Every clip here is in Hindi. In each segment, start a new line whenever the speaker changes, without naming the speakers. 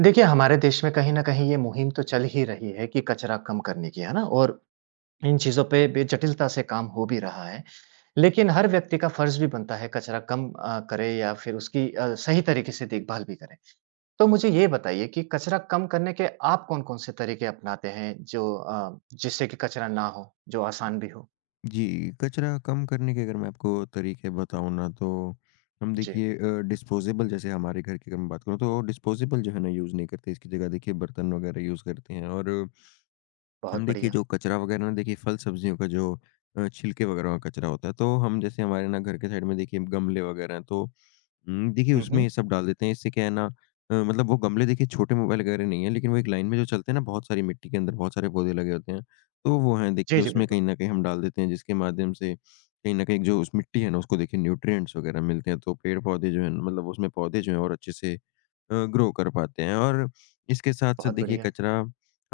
देखिए, हमारे देश में कहीं न कहीं ये मुहिम तो चल ही रही है कि कचरा कम करने की, है ना? और इन चीज़ों पे बे जटिलता से काम हो भी रहा है। लेकिन हर व्यक्ति का फ़र्ज़ भी बनता है कचरा कम करे या फिर उसकी सही तरीके से देखभाल भी करें। तो मुझे ये बताइए कि कचरा कम करने के आप कौन-कौन से तरीके अपनाते हैं जो जिससे कि कचरा ना हो, जो आसान भी हो?
जी, कचरा कम करने के अगर मैं आपको तरीके बताऊँ ना तो हम
जी,
देखिए डिस्पोज़ेबल जैसे हमारे घर की अगर मैं बात करूँ, तो डिस्पोज़ेबल जो है ना यूज़ नहीं करते। इसकी जगह देखिए बर्तन वग़ैरह यूज़ करते हैं। और हम
बहुत
देखिए
बढ़िया।
जो कचरा वग़ैरह ना, देखिए फल-सब्जियों का जो छिलके वग़ैरह का कचरा होता है, तो हम, जैसे हमारे ना घर के साइड में देखिए गमले वग़ैरह हैं, तो देखिए
हुँ,
उसमें
हुँ।
ये सब डाल देते हैं। इससे क्या है ना, मतलब वो गमले, देखिए छोटे मोबाइल वगैरह नहीं है, लेकिन वो एक लाइन में जो चलते हैं ना, बहुत सारी मिट्टी के अंदर बहुत सारे पौधे लगे होते हैं। तो वो हैं
जी,
देखिए,
जी,
उसमें कहीं
बिल्कुल।
न कहीं हम डाल देते हैं, जिसके माध्यम से कहीं न कहीं जो उस मिट्टी है ना, उसको देखिए न्यूट्रिएंट्स वगैरह मिलते हैं। तो पेड़-पौधे जो हैं, मतलब उसमें पौधे जो हैं और अच्छे से ग्रो कर पाते हैं। और इसके साथ-साथ
बहुत
देखिए,
बढ़िया।
कचरा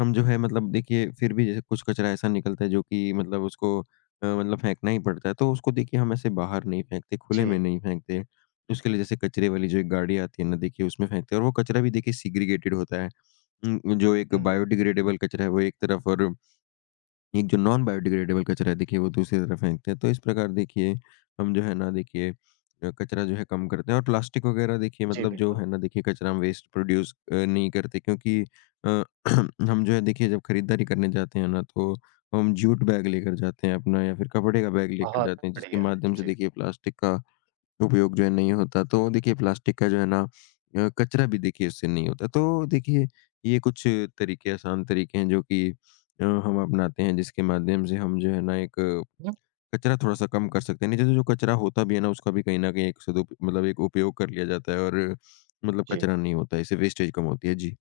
हम जो है, मतलब देखिए फिर भी जैसे कुछ कचरा ऐसा निकलता है जो कि मतलब उसको मतलब फेंकना ही पड़ता है, तो उसको देखिए हम ऐसे बाहर नहीं फेंकते,
जी।
खुले में नहीं फेंकते। उसके लिए जैसे कचरे वाली जो एक गाड़ी आती है ना, देखिए उसमें फेंकते हैं। और वो कचरा भी देखिए सेग्रीगेटेड होता है। जो एक
हुँ,
बायोडिग्रेडेबल कचरा है वो एक तरफ, और एक जो नॉन बायोडिग्रेडेबल कचरा है, देखिए वो दूसरी तरफ फेंकते हैं। तो इस प्रकार देखिए हम जो है ना, देखिए कचरा जो है कम करते हैं। और प्लास्टिक वगैरह देखिए,
जी,
मतलब जो
बिल्कुल।
है ना, देखिए कचरा हम वेस्ट प्रोड्यूस नहीं करते, क्योंकि हम जो है, देखिए जब खरीदारी करने जाते हैं ना, तो हम जूट बैग लेकर जाते हैं अपना, या फिर कपड़े का बैग लेकर
बहुत
जाते हैं, जिसके
बढ़िया। है।
माध्यम से
जी।
देखिए प्लास्टिक का उपयोग जो है नहीं होता। तो देखिए प्लास्टिक का जो है ना, कचरा भी देखिए उससे नहीं होता। तो देखिए ये कुछ तरीके, आसान तरीके हैं जो कि हम अपनाते हैं, जिसके माध्यम से हम जो है ना एक
हुँ,
कचरा थोड़ा-सा कम कर सकते हैं। नहीं, जैसे जो कचरा होता भी है ना, उसका भी कहीं न कहीं एक सदुप मतलब एक उपयोग कर लिया जाता है, और मतलब
जी।
कचरा नहीं होता है। इससे वेस्टेज कम होती है। जी।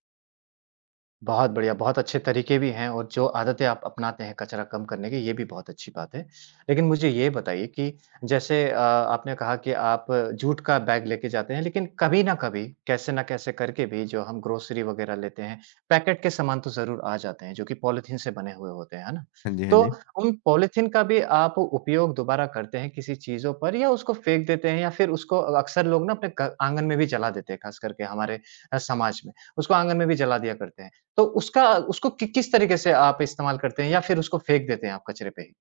बहुत बढ़िया, बहुत अच्छे तरीके भी हैं और जो आदतें आप अपनाते हैं कचरा कम करने की, ये भी बहुत अच्छी बात है। लेकिन मुझे ये बताइए कि जैसे आपने कहा कि आप जूट का बैग लेके जाते हैं, लेकिन कभी ना कभी, कैसे ना कैसे करके भी जो हम ग्रोसरी वगैरह लेते हैं, पैकेट के सामान तो ज़रूर आ जाते हैं, जो कि पॉलीथीन से बने हुए होते हैं, है ना?
हाँ जी, हाँ
तो
जी।
उन पॉलीथीन का भी आप उपयोग दोबारा करते हैं किसी चीज़ों पर या उसको फेंक देते हैं या फिर उसको अक्सर लोग ना अपने ग आँगन में भी जला देते हैं, खास करके हमारे समाज में। उसको आँगन में भी जला दिया करते हैं। तो उसका उसको कि किस तरीके से आप इस्तेमाल करते हैं या फिर उसको फेंक देते हैं आप कचरे पे ही?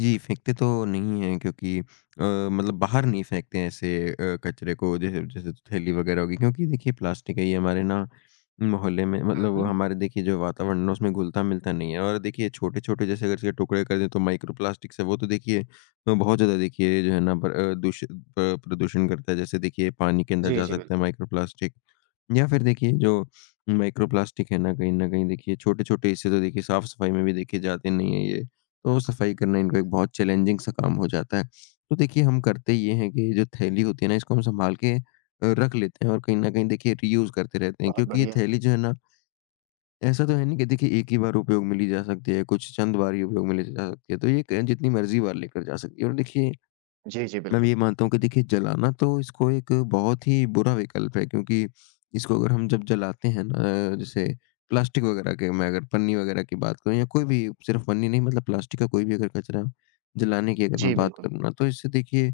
जी, फेंकते तो नहीं हैं, क्योंकि मतलब बाहर नहीं फेंकते हैं ऐसे कचरे को, जैसे जैसे थैली वगैरह होगी, क्योंकि देखिए प्लास्टिक है ये, हमारे ना मोहल्ले में,
हुँ,
मतलब वो
हुँ।
हमारे देखिए जो वातावरण है उसमें घुलता-मिलता नहीं है। और देखिए छोटे-छोटे जैसे अगर इसके टुकड़े कर दें तो माइक्रो प्लास्टिक्स है वो, तो देखिए बहुत ज़्यादा देखिए जो है ना, पर दूषि प प्रदूषण करता है। जैसे देखिए पानी के अंदर
जी,
जा
जी,
सकता है
बिल्कुल।
माइक्रो प्लास्टिक, या फिर देखिए जो माइक्रोप्लास्टिक है ना, कहीं न कहीं देखिए छोटे-छोटे हिस्से तो देखिए साफ-सफाई में भी देखिए जाते नहीं हैं ये। तो सफाई करना इनको
हुँ।
एक बहुत चैलेंजिंग सा काम हो जाता है। तो देखिए हम करते ये हैं कि जो थैली होती है ना, इसको हम सँभाल के रख लेते हैं, और कहीं न कहीं देखिए रीयूज़ करते रहते हैं।
बहुत
क्योंकि ये
बढ़िया।
थैली जो है ना, ऐसा तो है नहीं कि देखिए एक ही बार उपयोग में ली जा सकती है, कुछ चंद बार ही उपयोग में ली जा सकती है। तो ये क जितनी मर्ज़ी बार लेकर जा सकती है। और देखिए,
जी, जी,
मैं
बिल्कुल।
ये मानता हूँ कि देखिए जलाना तो इसको एक बहुत ही बुरा विकल्प है, क्योंकि इसको अगर हम जब जलाते हैं ना, जैसे
हुँ।
प्लास्टिक वगैरह के, मैं अगर पन्नी वगैरह की बात करूँ या कोई भी, सिर्फ पन्नी नहीं, मतलब प्लास्टिक का कोई भी अगर कचरा जलाने की अगर मैं
जी,
बात
बिल्कुल।
करूँ ना, तो इससे देखिए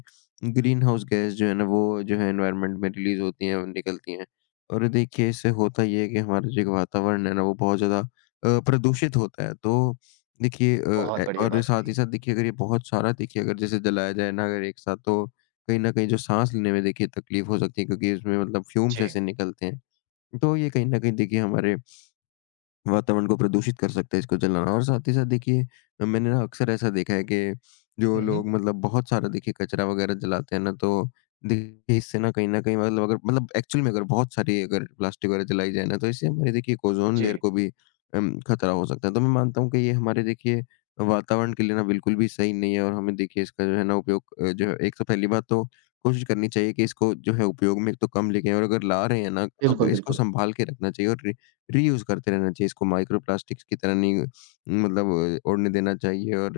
ग्रीन हाउस गैस जो है ना, वो जो है एनवायरनमेंट में रिलीज होती हैं और निकलती हैं। और देखिए इससे होता ये है कि हमारा जो एक वातावरण है ना, वो बहुत ज़्यादा प्रदूषित होता है। तो देखिए अ,
बहुत
ए
बढ़िया
और
बात
साथ ही
कही।
साथ देखिए, अगर ये बहुत सारा देखिए अगर जैसे जलाया जाए ना अगर एक साथ, तो कहीं न कहीं जो साँस लेने में देखिए तकलीफ़ हो सकती है, क्योंकि इसमें मतलब फ्यूम्स
जी।
ऐसे निकलते हैं। तो ये कहीं न कहीं देखिए हमारे वातावरण को प्रदूषित कर सकता है इसको जलाना। और साथ ही साथ देखिए, मैंने ना अक्सर ऐसा देखा है कि जो
हुँ, हुँ।
लोग मतलब बहुत सारा देखिए कचरा वगैरह जलाते हैं ना, तो देखिए इससे ना कहीं मतलब, अगर मतलब एक्चुअल में अगर बहुत सारी अगर प्लास्टिक वगैरह जलाई जाए ना, तो इससे हमारे देखिए ओजोन
जी।
लेयर को भी खतरा हो सकता है। तो मैं मानता हूँ कि ये हमारे देखिए वातावरण के लिए ना बिल्कुल भी सही नहीं है। और हमें देखिए इसका जो है ना उपयोग, जो है, एक तो पहली बात तो कोशिश करनी चाहिए कि इसको जो है उपयोग में एक तो कम लेके आएं, और अगर ला रहे हैं ना, तो
बिल्कुल,
इसको
बिल्कुल।
संभाल के रखना चाहिए और रीयूज़ करते रहना चाहिए। इसको माइक्रो प्लास्टिक्स की तरह नहीं मतलब उड़ने देना चाहिए। और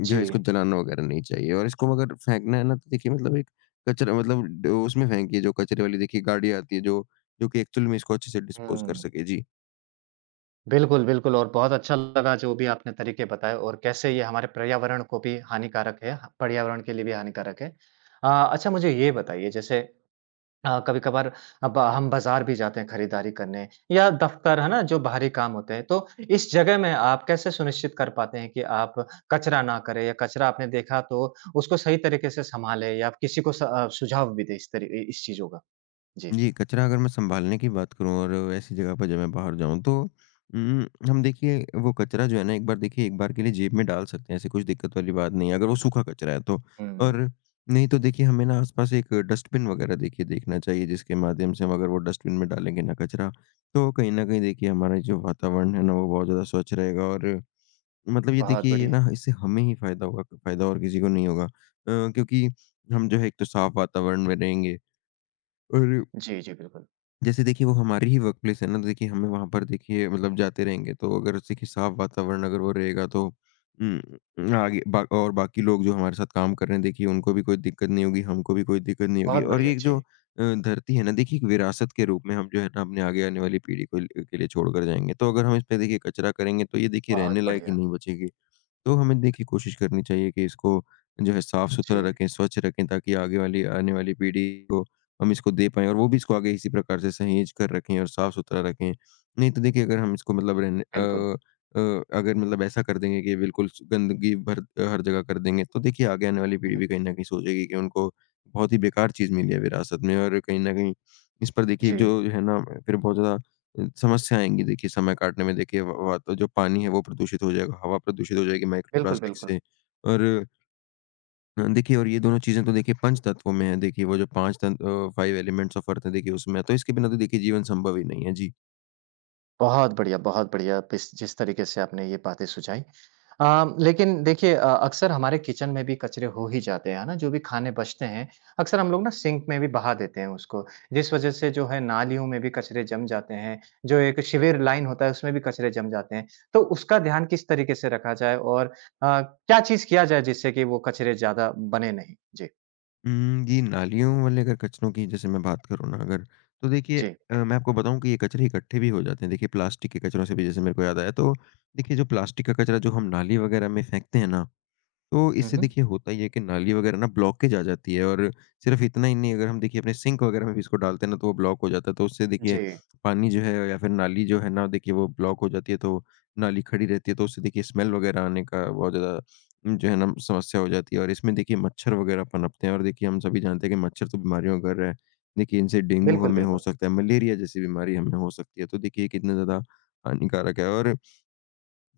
जो
जी।
है इसको जलाना वगैरह नहीं चाहिए, और इसको अगर फेंकना है ना, तो देखिए मतलब एक कचरा, मतलब ड उसमें फेंकिए, जो कचरे वाली देखिए गाड़ी आती है, जो जो कि एक्चुअल में इसको अच्छे से डिस्पोज़ कर
हुँ।
सके। जी।
बिल्कुल, बिल्कुल और बहुत अच्छा लगा जो भी आपने तरीके बताए और कैसे ये हमारे पर्यावरण को भी हानिकारक है, पर्यावरण के लिए भी हानिकारक है। अच्छा मुझे ये बताइए जैसे कभी-कभार अब हम बाज़ार भी जाते हैं खरीदारी करने या दफ़्तर, है ना? जो बाहरी काम होते हैं, तो इस जगह में आप कैसे सुनिश्चित कर पाते हैं कि आप कचरा ना करें या कचरा आपने देखा तो उसको सही तरीके से सँभालें या आप किसी को सुझाव भी दें इस तरी इ इस चीज़ों का? जी।
जी, कचरा अगर मैं सँभालने की बात करूँ, और ऐसी जगह पर जब मैं बाहर जाऊँ, तो उम, हम देखिए वो कचरा जो है ना, एक बार देखिए एक बार के लिए जेब में डाल सकते हैं, ऐसी कुछ दिक्कत वाली बात नहीं है, अगर वो सूखा कचरा है तो।
हुँ,
और नहीं तो देखिए हमें ना आस-पास एक डस्टबिन वग़ैरह देखिए देखना चाहिए, जिसके माध्यम से हम अगर वो डस्टबिन में डालेंगे ना कचरा, तो कहीं न कहीं देखिए हमारा जो वातावरण है ना, वो बहुत ज़्यादा स्वच्छ रहेगा। और मतलब ये
बहुत
देखिए, ये
बढ़िया।
ना, इससे हमें ही फ़ायदा होगा, फ़ायदा और किसी को नहीं होगा। क्योंकि हम जो है एक तो साफ़ वातावरण में रहेंगे। और
जी, जी, बिल्कुल।
जैसे देखिए वो हमारी ही वर्क प्लेस है ना, तो देखिए हमें वहाँ पर देखिए मतलब जाते रहेंगे, तो अगर देखिए साफ वातावरण अगर वो रहेगा, तो उम, आगे बा और बाकी लोग जो हमारे साथ काम कर रहे हैं, देखिए उनको भी कोई दिक्कत नहीं होगी, हमको भी कोई दिक्कत नहीं होगी।
बहुत
और
बढ़िया,
ये एक जो
जी।
धरती है ना, देखिए एक विरासत के रूप में हम जो है ना अपने आगे आने वाली पीढ़ी को ल के लिए छोड़ कर जाएँगे। तो अगर हम इस पे देखिए कचरा करेंगे, तो ये देखिए रहने
बहुत
लायक ही
बढ़िया।
नहीं बचेगी। तो हमें देखिए कोशिश करनी चाहिए कि इसको जो है साफ-सुथरा
जी,
रखें, स्वच्छ रखें, ताकि आगे वाली आने वाली पीढ़ी को हम इसको दे पाएँ, और वो भी इसको आगे इसी प्रकार से सहेज कर रखें और साफ-सुथरा रखें। नहीं तो देखिए, अगर हम इसको मतलब रहने
बिल्कुल।
अ, अगर मतलब ऐसा कर देंगे कि बिल्कुल स गंदगी भर हर जगह कर देंगे, तो देखिए आगे आने वाली
हुँ,
पीढ़ी
हुँ।
भी कहीं न कहीं सोचेगी कि उनको बहुत ही बेकार चीज़ मिली है विरासत में। और कहीं न कहीं इस पर देखिए जो
जी,
है ना, फिर बहुत ज़्यादा समस्या आएँगी। देखिए समय काटने में देखिए व वा तो जो पानी है वो प्रदूषित हो जाएगा, हवा प्रदूषित हो जाएगी माइक्रो
बिल्कुल,
प्लास्टिक
बिल्कुल।
से। और देखिए, और ये दोनों चीज़ें तो देखिए पंच तत्वों में है, देखिए वो जो 5 5 एलिमेंट्स ऑफ अर्थ है, देखिए उसमें है, तो इसके बिना तो देखिए जीवन संभव ही नहीं है। जी।
बहुत बढ़िया पिस जिस तरीके से आपने ये बातें सुझाई। लेकिन देखिए अक्सर हमारे किचन में भी कचरे हो ही जाते हैं, है ना? जो भी खाने बचते हैं, अक्सर हम लोग ना सिंक में भी बहा देते हैं उसको, जिस वजह से जो है नालियों में भी कचरे जम जाते हैं, जो एक सीवर लाइन होता है उसमें भी कचरे जम जाते हैं। तो उसका ध्यान किस तरीके से रखा जाए और क्या चीज़ किया जाए जिससे कि वो कचरे ज़्यादा बने नहीं? जी,
ये नालियों वाले अगर कचरों की जैसे मैं बात करूँ ना अगर, तो देखिए
जी।
मैं आपको बताऊँ कि ये कचरे इकट्ठे भी हो जाते हैं देखिए, प्लास्टिक के कचरों से भी, जैसे मेरे को याद आया, तो देखिए जो प्लास्टिक का कचरा जो हम नाली वगैरह में फेंकते हैं ना, तो
हुँ,
इससे
हुँ।
देखिए होता ये है कि नाली वगैरह ना ब्लॉकेज आ जाती है। और सिर्फ इतना ही नहीं, अगर हम देखिए अपने सिंक वगैरह में भी इसको डालते हैं ना, तो वो ब्लॉक हो जाता है, तो उससे
जी,
देखिए पानी जो है, या फिर नाली जो है ना, देखिए वो ब्लॉक हो जाती है, तो नाली खड़ी रहती है, तो उससे देखिए स्मेल वगैरह आने का बहुत ज़्यादा जो है ना, समस्या हो जाती है। और इसमें देखिए मच्छर वगैरह पनपते हैं, और देखिए हम सभी जानते हैं कि मच्छर तो बीमारियों का घर है। देखिए इनसे डेंगू
बिल्कुल,
हमें हो
बिल्कुल।
सकता है, मलेरिया जैसी बीमारी हमें हो सकती है, तो देखिए कितना ज़्यादा हानिकारक है। और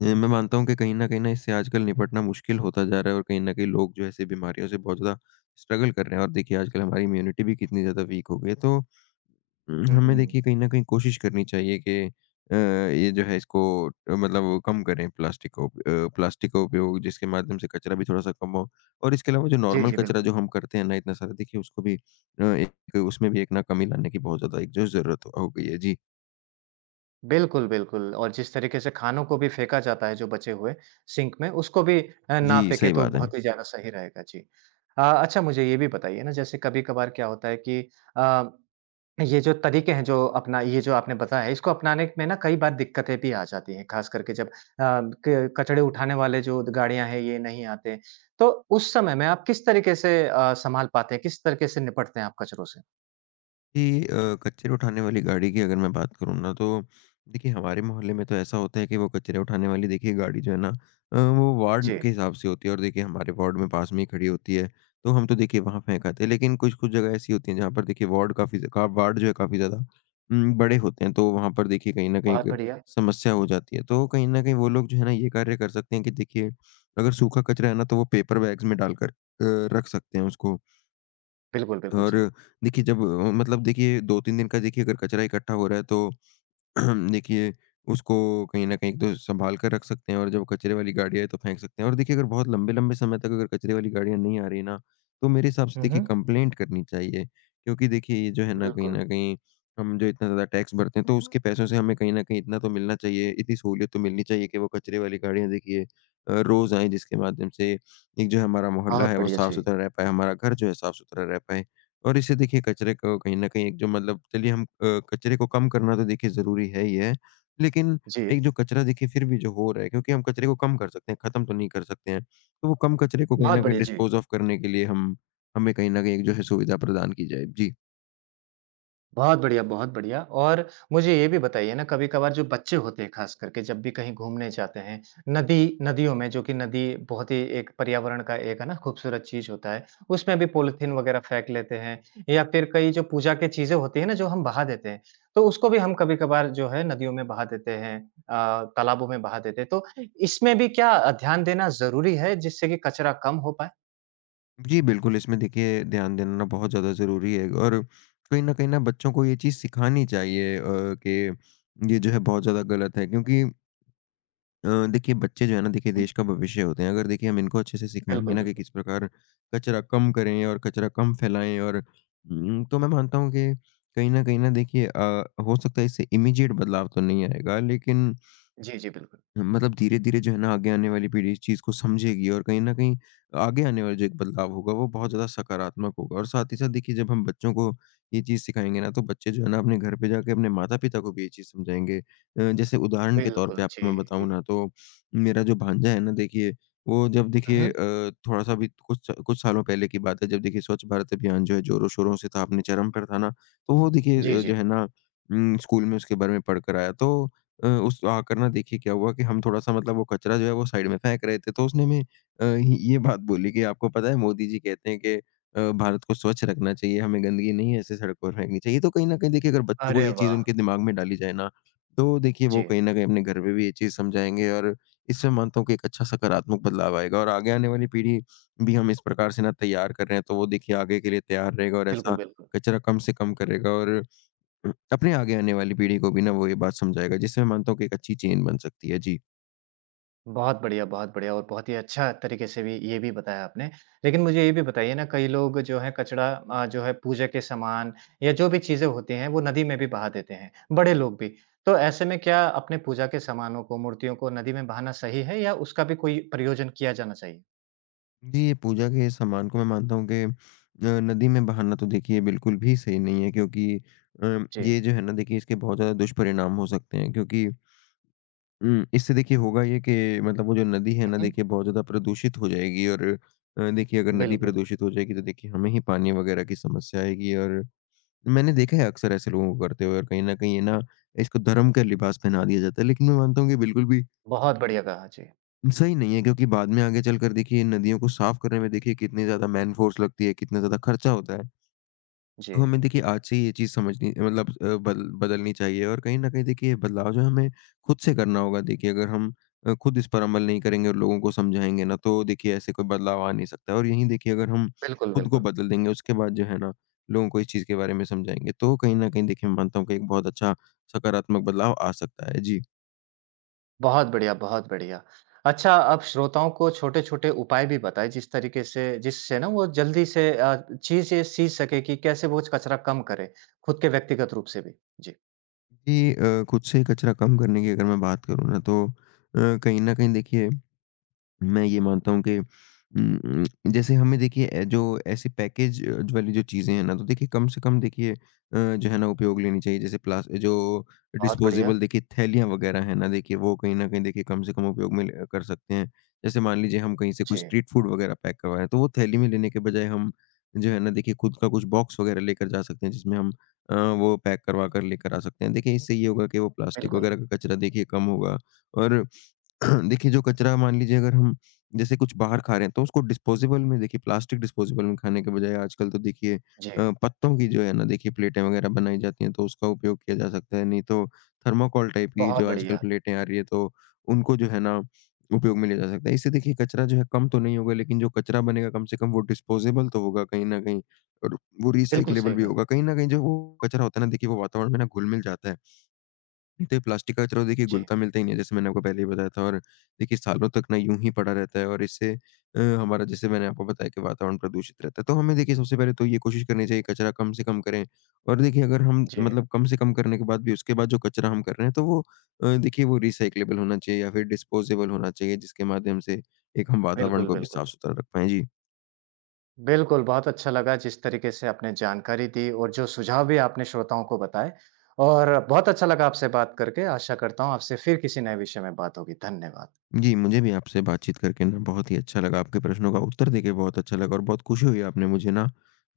मैं मानता हूँ कि कहीं न इससे आजकल निपटना मुश्किल होता जा रहा है, और कहीं न कहीं लोग जो है ऐसी बीमारियों से बहुत ज़्यादा स्ट्रगल कर रहे हैं। और देखिए आजकल हमारी इम्यूनिटी भी कितनी ज़्यादा वीक हो गई है। तो हमें
हुँ,
देखिए कहीं न कहीं कोशिश करनी चाहिए कि ये जो है इसको अ, मतलब वो कम करें, प्लास्टिक का उपयोग, जिसके माध्यम से कचरा भी थोड़ा-सा कम हो। और इसके अलावा जो
जी,
नॉर्मल
जी,
कचरा
बिल्कुल।
जो हम करते हैं ना इतना सारा देखिए उसको भी एक उसमें भी एक ना कमी लाने की बहुत ज़्यादा एक जो ज़रूरत हो गई है। जी।
बिल्कुल, बिल्कुल और जिस तरीके से खानों को भी फेंका जाता है जो बचे हुए सिंक में, उसको भी ना
जी,
फेंके
सही
तो
बात है।
बहुत ही ज़्यादा सही रहेगा। जी। अच्छा मुझे ये भी बताइए ना जैसे कभी-कभार क्या होता है कि अ, ये जो तरीके हैं जो अपना ये जो आपने बताया है इसको अपनाने में ना कई बार दिक्कतें भी आ जाती हैं, ख़ास करके जब क कचड़े उठाने वाले जो गाड़ियाँ हैं ये नहीं आते। तो उस समय में आप किस तरीके से सँभाल पाते हैं, किस तरीके से निपटते हैं आप कचरों से?
ये कचरे उठाने वाली गाड़ी की अगर मैं बात करूँ ना, तो देखिए हमारे मोहल्ले में तो ऐसा होता है कि वो कचरे उठाने वाली देखिए गाड़ी जो है ना, वो वार्ड
जी,
के हिसाब से होती है, और देखिए हमारे वार्ड में पास में ही खड़ी होती है। तो हम तो देखिए वहाँ फेंक आते हैं, लेकिन कुछ कुछ जगह ऐसी होती हैं जहाँ पर देखिए वार्ड जो है काफ़ी ज़्यादा बड़े होते हैं, तो वहाँ पर देखिए कहीं न कहीं
बहुत
एक
बढ़िया।
समस्या हो जाती है। तो कहीं न कहीं वो लोग जो है ना ये कार्य कर सकते हैं कि देखिए, अगर सूखा कचरा है ना, तो वो पेपर बैग्स में डालकर रख सकते हैं उसको।
बिल्कुल, बिल्कुल,
और
जी।
देखिए जब मतलब देखिए 2-3 दिन का देखिए अगर कचरा इकट्ठा हो रहा है, तो देखिए उसको कहीं न कहीं तो सँभाल कर रख सकते हैं, और जब कचरे वाली गाड़ी आए तो फेंक सकते हैं। और देखिए अगर बहुत लंबे-लंबे समय तक अगर कचरे वाली गाड़ियाँ नहीं आ रही ना, तो मेरे हिसाब से
हुँ,
देखिए
हुँ।
कंप्लेंट करनी चाहिए। क्योंकि देखिए ये जो है ना कहीं
बिल्कुल।
न कहीं, हम जो इतना ज़्यादा टैक्स भरते हैं, तो उसके पैसों से हमें कहीं न कहीं इतना तो मिलना चाहिए, इतनी सहूलियत तो मिलनी चाहिए कि वो कचरे वाली गाड़ियाँ देखिए रोज़ आएँ, जिसके माध्यम से एक जो है हमारा मोहल्ला
बहुत
है वो
बढ़िया, जी।
साफ़-सुथरा रह पाए, हमारा घर जो है साफ़-सुथरा रह पाए। और इससे देखिए कचरे को कहीं न कहीं एक जो मतलब, चलिए हम, कचरे को कम करना तो देखिए ज़रूरी है ही है। लेकिन
जी,
एक जो कचरा देखिए फिर भी जो हो रहा है, क्योंकि हम कचरे को कम कर सकते हैं, ख़त्म तो नहीं कर सकते हैं। तो वो कम कचरे को कहीं न कहीं
जी।
डिस्पोज़ ऑफ करने के लिए हम हमें कहीं न कहीं एक जो है सुविधा प्रदान की जाए। जी।
बहुत बढ़िया और मुझे ये भी बताइए ना कभी-कभार जो बच्चे होते हैं ख़ास करके जब भी कहीं घूमने जाते हैं, नदी नदियों में जो कि नदी बहुत ही एक पर्यावरण का एक है ना खूबसूरत चीज़ होता है, उसमें भी पॉलीथीन वग़ैरह फेंक लेते हैं या फिर कई जो पूजा की चीज़ें होती हैं ना जो हम बहा देते हैं, तो उसको भी हम कभी-कभार जो है नदियों में बहा देते हैं तालाबों में बहा देते हैं। तो इसमें भी क्या ध्यान देना ज़रूरी है जिससे कि कचरा कम हो पाए?
जी, बिल्कुल, इसमें देखिए ध्यान देना ना बहुत ज़्यादा ज़रूरी है, और कहीं न कहीं ना बच्चों को ये चीज़ सिखानी चाहिए कि ये जो है बहुत ज़्यादा गलत है। क्योंकि देखिए बच्चे जो है ना देखिए
हुँ,
देश का भविष्य होते हैं। अगर देखिए हम इनको अच्छे से सिखाएँगे
बिल्कुल,
ना कि
बिल्कुल।
किस प्रकार कचरा कम करें और कचरा कम फैलाएँ, और तो मैं मानता हूँ कि कहीं न देखिए, हो सकता है इससे इमीडिएट बदलाव तो नहीं आएगा, लेकिन
जी, जी, बिल्कुल।
मतलब धीरे-धीरे जो है ना आगे आने वाली पीढ़ी इस चीज़ को समझेगी, और कहीं न कहीं आगे आने वाला जो एक बदलाव होगा वो बहुत ज़्यादा सकारात्मक होगा। और साथ ही साथ देखिए जब हम बच्चों को ये चीज़ सिखाएँगे ना, तो बच्चे जो है ना अपने घर पे जाके अपने माता-पिता को भी ये चीज़ समझाएँगे। जैसे उदाहरण के तौर
बिल्कुल,
पे
जी।
आपको मैं बताऊँ ना, तो मेरा जो भांजा है ना, देखिए वो जब
हुँ,
देखिए
हुँ।
थोड़ा-सा अभी, कुछ कुछ सालों पहले की बात है, जब देखिए स्वच्छ भारत अभियान जो है ज़ोरों-शोरों से था, अपने चरम पर था ना, तो वो देखिए
जी, जी।
जो है ना, स्कूल में उसके बारे में पढ़ कर आया। तो उस आकर ना देखिए क्या हुआ कि हम थोड़ा-सा, मतलब वो कचरा जो है वो साइड में फेंक रहे थे, तो उसने हमें ये बात बोली कि आपको पता है मोदी जी कहते हैं कि भारत को स्वच्छ रखना चाहिए, हमें गंदगी नहीं ऐसे सड़कों पर फेंकनी चाहिए। तो कहीं न कहीं देखिए अगर बच्चों को
अरे
ये चीज़
वाह!
उनके दिमाग में डाली जाए ना, तो देखिए
जी,
वो कहीं न कहीं अपने घर में भी ये चीज़ समझाएँगे, और इससे मानता हूँ कि एक अच्छा सकारात्मक बदलाव आएगा, और आगे आने वाली पीढ़ी भी हम इस प्रकार से ना तैयार कर रहे हैं, तो वो देखिए आगे के लिए तैयार रहेगा और
बिल्कुल,
ऐसा
बिल्कुल।
कचरा कम से कम करेगा, और अपने आगे आने वाली पीढ़ी को भी ना वो ये बात समझाएगा, जिससे मैं मानता हूँ कि एक अच्छी चेन बन सकती है। जी।
बहुत बढ़िया और बहुत ही अच्छा तरीके से भी ये भी बताया आपने। लेकिन मुझे ये भी बताइए ना कई लोग जो है जो है पूजा के सामान या जो भी चीज़ें होती हैं वो नदी में भी बहा देते हैं, बड़े लोग भी। तो ऐसे में क्या अपने पूजा के सामानों को, मूर्तियों को नदी में बहाना सही है या उसका भी कोई प्रयोजन किया जाना चाहिए?
जी, ये पूजा के सामान को मैं मानता हूँ कि नदी में बहाना तो देखिए बिल्कुल भी सही नहीं है। क्योंकि
जी।
ये जो है ना देखिए इसके बहुत ज़्यादा दुष्परिणाम हो सकते हैं। क्योंकि इससे देखिए होगा ये कि मतलब वो जो नदी है
हुँ,
ना
हुँ।
देखिए बहुत ज़्यादा प्रदूषित हो जाएगी, और देखिए अगर नदी
बिल्कुल,
प्रदूषित हो जाएगी, तो देखिए हमें ही पानी वगैरह की समस्या आएगी। और मैंने देखा है अक्सर ऐसे लोगों को करते हुए, और कहीं न कहीं ये ना, इसको धर्म का लिबास पहना दिया जाता है। लेकिन मैं मानता हूँ कि बिल्कुल भी
बहुत बढ़िया कहा। जी,
सही नहीं है, क्योंकि बाद में आगे चलकर देखिए इन नदियों को साफ करने में देखिए कितनी ज़्यादा मैनफ़ोर्स लगती है, कितना ज़्यादा खर्चा होता है।
जी।
तो हमें देखिए आज से ही ये चीज़ समझनी, मतलब बदलनी चाहिए, और कहीं न कहीं देखिए ये बदलाव जो है हमें खुद से करना होगा। देखिए अगर हम खुद इस पर अमल नहीं करेंगे और लोगों को समझाएँगे ना, तो देखिए ऐसे कोई बदलाव आ नहीं सकता। और यहीं देखिए अगर हम
बिल्कुल,
खुद को
बिल्कुल।
बदल देंगे, उसके बाद जो है ना लोगों को इस चीज़ के बारे में समझाएँगे, तो कहीं न कहीं देखिए मैं मानता हूँ कि एक बहुत अच्छा सकारात्मक बदलाव आ सकता है। जी।
बहुत बढ़िया, बहुत बढ़िया। अच्छा, आप श्रोताओं को छोटे-छोटे उपाय भी बताएँ जिस तरीके से जिससे ना वो जल्दी से चीज़ें सीख सकें कि कैसे वो कचरा कम करें, खुद के व्यक्तिगत रूप से भी? जी,
जी, खुद से कचरा कम करने की अगर मैं बात करूँ ना, तो कहीं न कहीं देखिए मैं ये मानता हूँ कि जैसे हमें देखिए जो ऐसे पैकेज वाली जो चीज़ें हैं ना, तो देखिए कम से कम देखिए जो है ना उपयोग लेनी चाहिए। जैसे प्लास जो
बहुत बढ़िया।
डिस्पोज़ेबल देखिए थैलियाँ वग़ैरह हैं ना, देखिए वो कहीं न कहीं देखिए कम से कम उपयोग में ल कर सकते हैं। जैसे मान लीजिए हम कहीं से कोई
जी,
स्ट्रीट फूड वग़ैरह पैक करवा रहे हैं, तो वो थैली में लेने के बजाय हम जो है ना देखिए खुद का कुछ बॉक्स वग़ैरह लेकर जा सकते हैं, जिसमें हम वो पैक करवा कर लेकर आ सकते हैं। देखिए इससे ये होगा कि वो प्लास्टिक
बिल्कुल।
वग़ैरह का कचरा देखिए कम होगा। और देखिए जो कचरा मान लीजिए, अगर हम जैसे कुछ बाहर खा रहे हैं, तो उसको डिस्पोजेबल में देखिए, प्लास्टिक डिस्पोजेबल में खाने के बजाय आजकल तो देखिए
जी,
पत्तों की जो है ना देखिए प्लेटें वगैरह बनाई जाती हैं, तो उसका उपयोग किया जा सकता है। नहीं तो थर्माकोल टाइप की
बहुत
जो आजकल
बढ़िया।
प्लेटें आ रही है, तो उनको जो है ना उपयोग में लिया जा सकता है। इससे देखिए कचरा जो है कम तो नहीं होगा, लेकिन जो कचरा बनेगा, कम से कम वो डिस्पोजेबल तो होगा कहीं ना कहीं, और वो
बिल्कुल
रिसाइकलेबल
सही
भी
कहा।
होगा कहीं ना कहीं। जो वो कचरा होता है ना देखिए वो वातावरण में ना घुल मिल जाता है, नहीं तो ये प्लास्टिक का कचरा तो देखिए
जी,
घुलता-मिलता ही नहीं है, जैसे मैंने आपको पहले ही बताया था। और देखिए सालों तक ना यूँ ही पड़ा रहता है, और इससे हमारा, जैसे मैंने आपको बताया, कि वातावरण प्रदूषित रहता है। तो हमें देखिए सबसे पहले तो ये कोशिश करनी चाहिए कचरा कम से कम करें, और देखिए अगर हम,
जी,
मतलब कम से कम करने के बाद भी उसके बाद जो कचरा हम कर रहे हैं, तो वो देखिए वो रिसाइक्लेबल होना चाहिए या फिर डिस्पोज़ेबल होना चाहिए, जिसके माध्यम से एक हम वातावरण
बिल्कुल,
को भी
बिल्कुल।
साफ-सुथरा रख पाएँ। जी।
बिल्कुल, बहुत अच्छा लगा जिस तरीके से आपने जानकारी दी और जो सुझाव भी आपने श्रोताओं को बताए और बहुत अच्छा लगा आपसे बात करके। आशा करता हूँ आपसे फिर किसी नए विषय में बात होगी। धन्यवाद।
जी, मुझे भी आपसे बातचीत करके ना बहुत ही अच्छा लगा। आपके प्रश्नों का उत्तर देके बहुत अच्छा लगा, और बहुत खुशी हुई आपने मुझे ना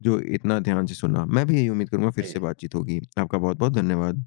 जो इतना ध्यान से सुना। मैं भी यही उम्मीद करूँगा फिर
जी।
से बातचीत होगी। आपका बहुत-बहुत धन्यवाद।